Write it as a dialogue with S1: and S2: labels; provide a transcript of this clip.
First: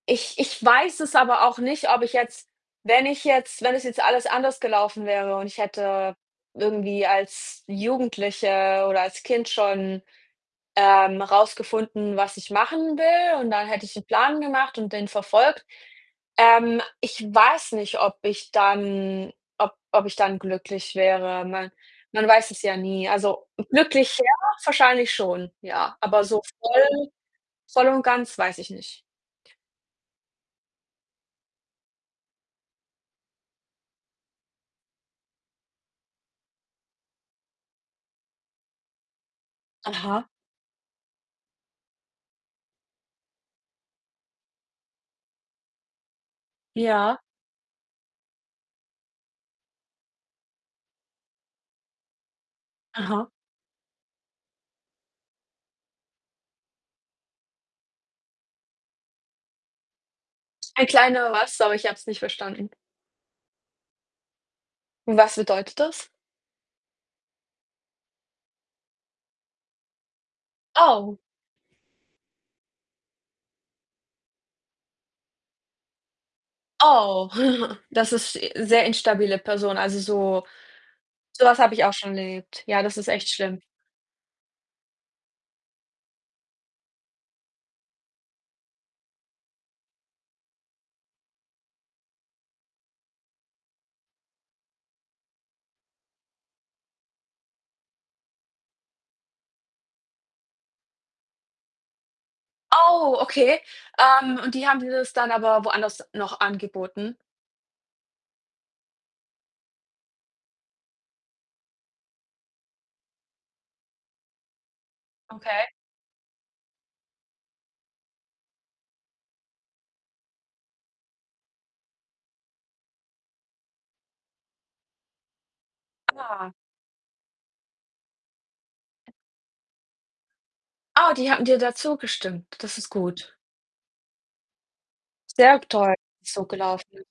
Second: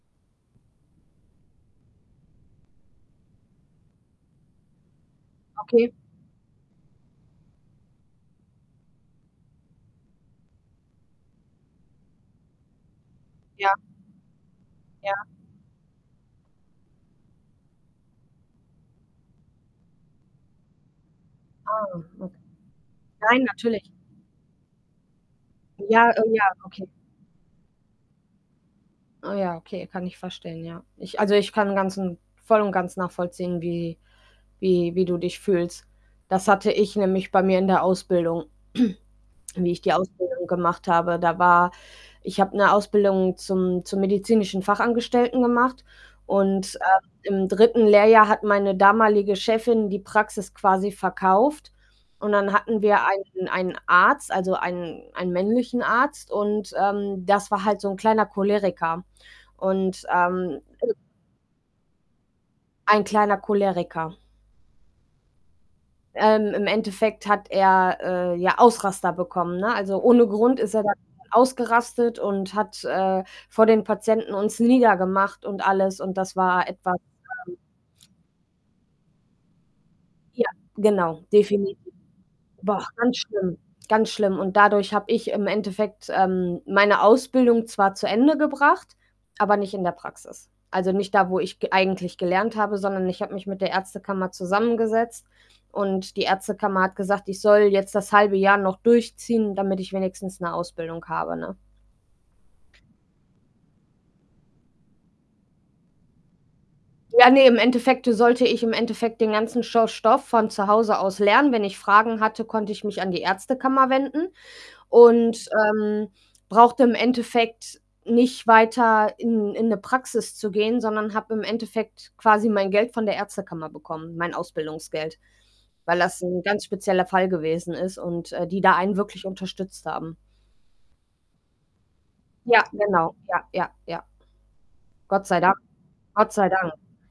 S1: Ich ich weiß es aber auch nicht, ob ich jetzt wenn ich jetzt wenn es jetzt alles anders gelaufen wäre und ich
S2: Okay.
S1: hätte irgendwie als Jugendliche oder als Kind schon, ähm, rausgefunden, was ich machen will und dann
S2: Ja.
S1: hätte ich 'n Plan gemacht und den
S2: Ja.
S1: verfolgt. Ähm, ich weiß nicht, ob ich dann ob ob ich dann glücklich wäre. Man
S2: Oh,
S1: man
S2: okay.
S1: weiß es ja nie.
S2: Nein,
S1: Also
S2: natürlich.
S1: glücklich, ja, wahrscheinlich schon, ja.
S2: Ja,
S1: Aber
S2: oh
S1: so
S2: ja. Okay.
S1: voll voll und ganz weiß ich nicht.
S2: Ah, okay, kann ich verstehen, ja. Ich also, ich kann ganzen voll und ganz nachvollziehen, wie wie wie du dich fühlst. Das hatte ich nämlich bei mir in der Ausbildung, wie ich die
S1: Aha.
S2: Ausbildung gemacht habe. Da war ich habe 'ne Ausbildung zum zum medizinischen Fachangestellten gemacht und, äh,
S1: Ja.
S2: im 3. Lehrjahr hat meine damalige Chefin die Praxis quasi verkauft. Und dann hatten wir
S1: Aha.
S2: einen einen Arzt, also, einen einen männlichen Arzt und, ähm, das war halt so 'n kleiner Choleriker und, ähm.
S1: Ein
S2: [unintelligible]
S1: kleiner was? Sorry, ich hab's nicht verstanden.
S2: Ein kleiner Choleriker.
S1: Und was bedeutet das?
S2: Ähm, im Endeffekt hat er, äh, ja Ausraster bekommen, ne? Also, ohne Grund ist er [unintelligible]
S1: Oh.
S2: ausgerastet und hat, äh, vor den Patienten uns niedergemacht und alles und das war etwas,
S1: Oh.
S2: ähm
S1: Das ist e sehr instabile Person. Also, so
S2: Ja, genau,
S1: sowas habe
S2: definitiv.
S1: ich auch schon erlebt.
S2: War
S1: Ja,
S2: auch
S1: das ist
S2: ganz
S1: echt
S2: schlimm,
S1: schlimm.
S2: ganz schlimm und dadurch habe ich im Endeffekt, ähm, meine Ausbildung zwar zu Ende gebracht, aber nicht in der Praxis. Also, nicht da, wo ich g eigentlich gelernt habe, sondern ich habe mich mit der Ärztekammer zusammengesetzt und die Ärztekammer hat gesagt, ich soll jetzt das 1/2 Jahr noch durchziehen, damit ich wenigstens 'ne Ausbildung habe, ne?
S1: Oh, okay. Ähm, und die haben dir das dann aber woanders noch angeboten?
S2: Ja, ne, im Endeffekte sollte ich im Endeffekt den ganzen scho Stoff von zu Hause aus lernen. Wenn ich Fragen hatte, konnte ich mich an die Ärztekammer wenden und,
S1: Okay.
S2: ähm, brauchte im Endeffekt nicht weiter in in 'ne Praxis zu gehen, sondern habe im Endeffekt quasi mein Geld von der Ärztekammer bekommen, mein Ausbildungsgeld, weil das 'n
S1: Ah.
S2: ganz spezieller Fall gewesen ist und, äh, die da einen wirklich unterstützt haben.
S1: Ah, die hatten dir da zugestimmt.
S2: Ja,
S1: Das ist
S2: genau.
S1: gut.
S2: Ja, ja, ja. Gott sei Dank.
S1: Sehr g toll [unintelligible]
S2: Gott
S1: so
S2: sei Dank.
S1: gelaufen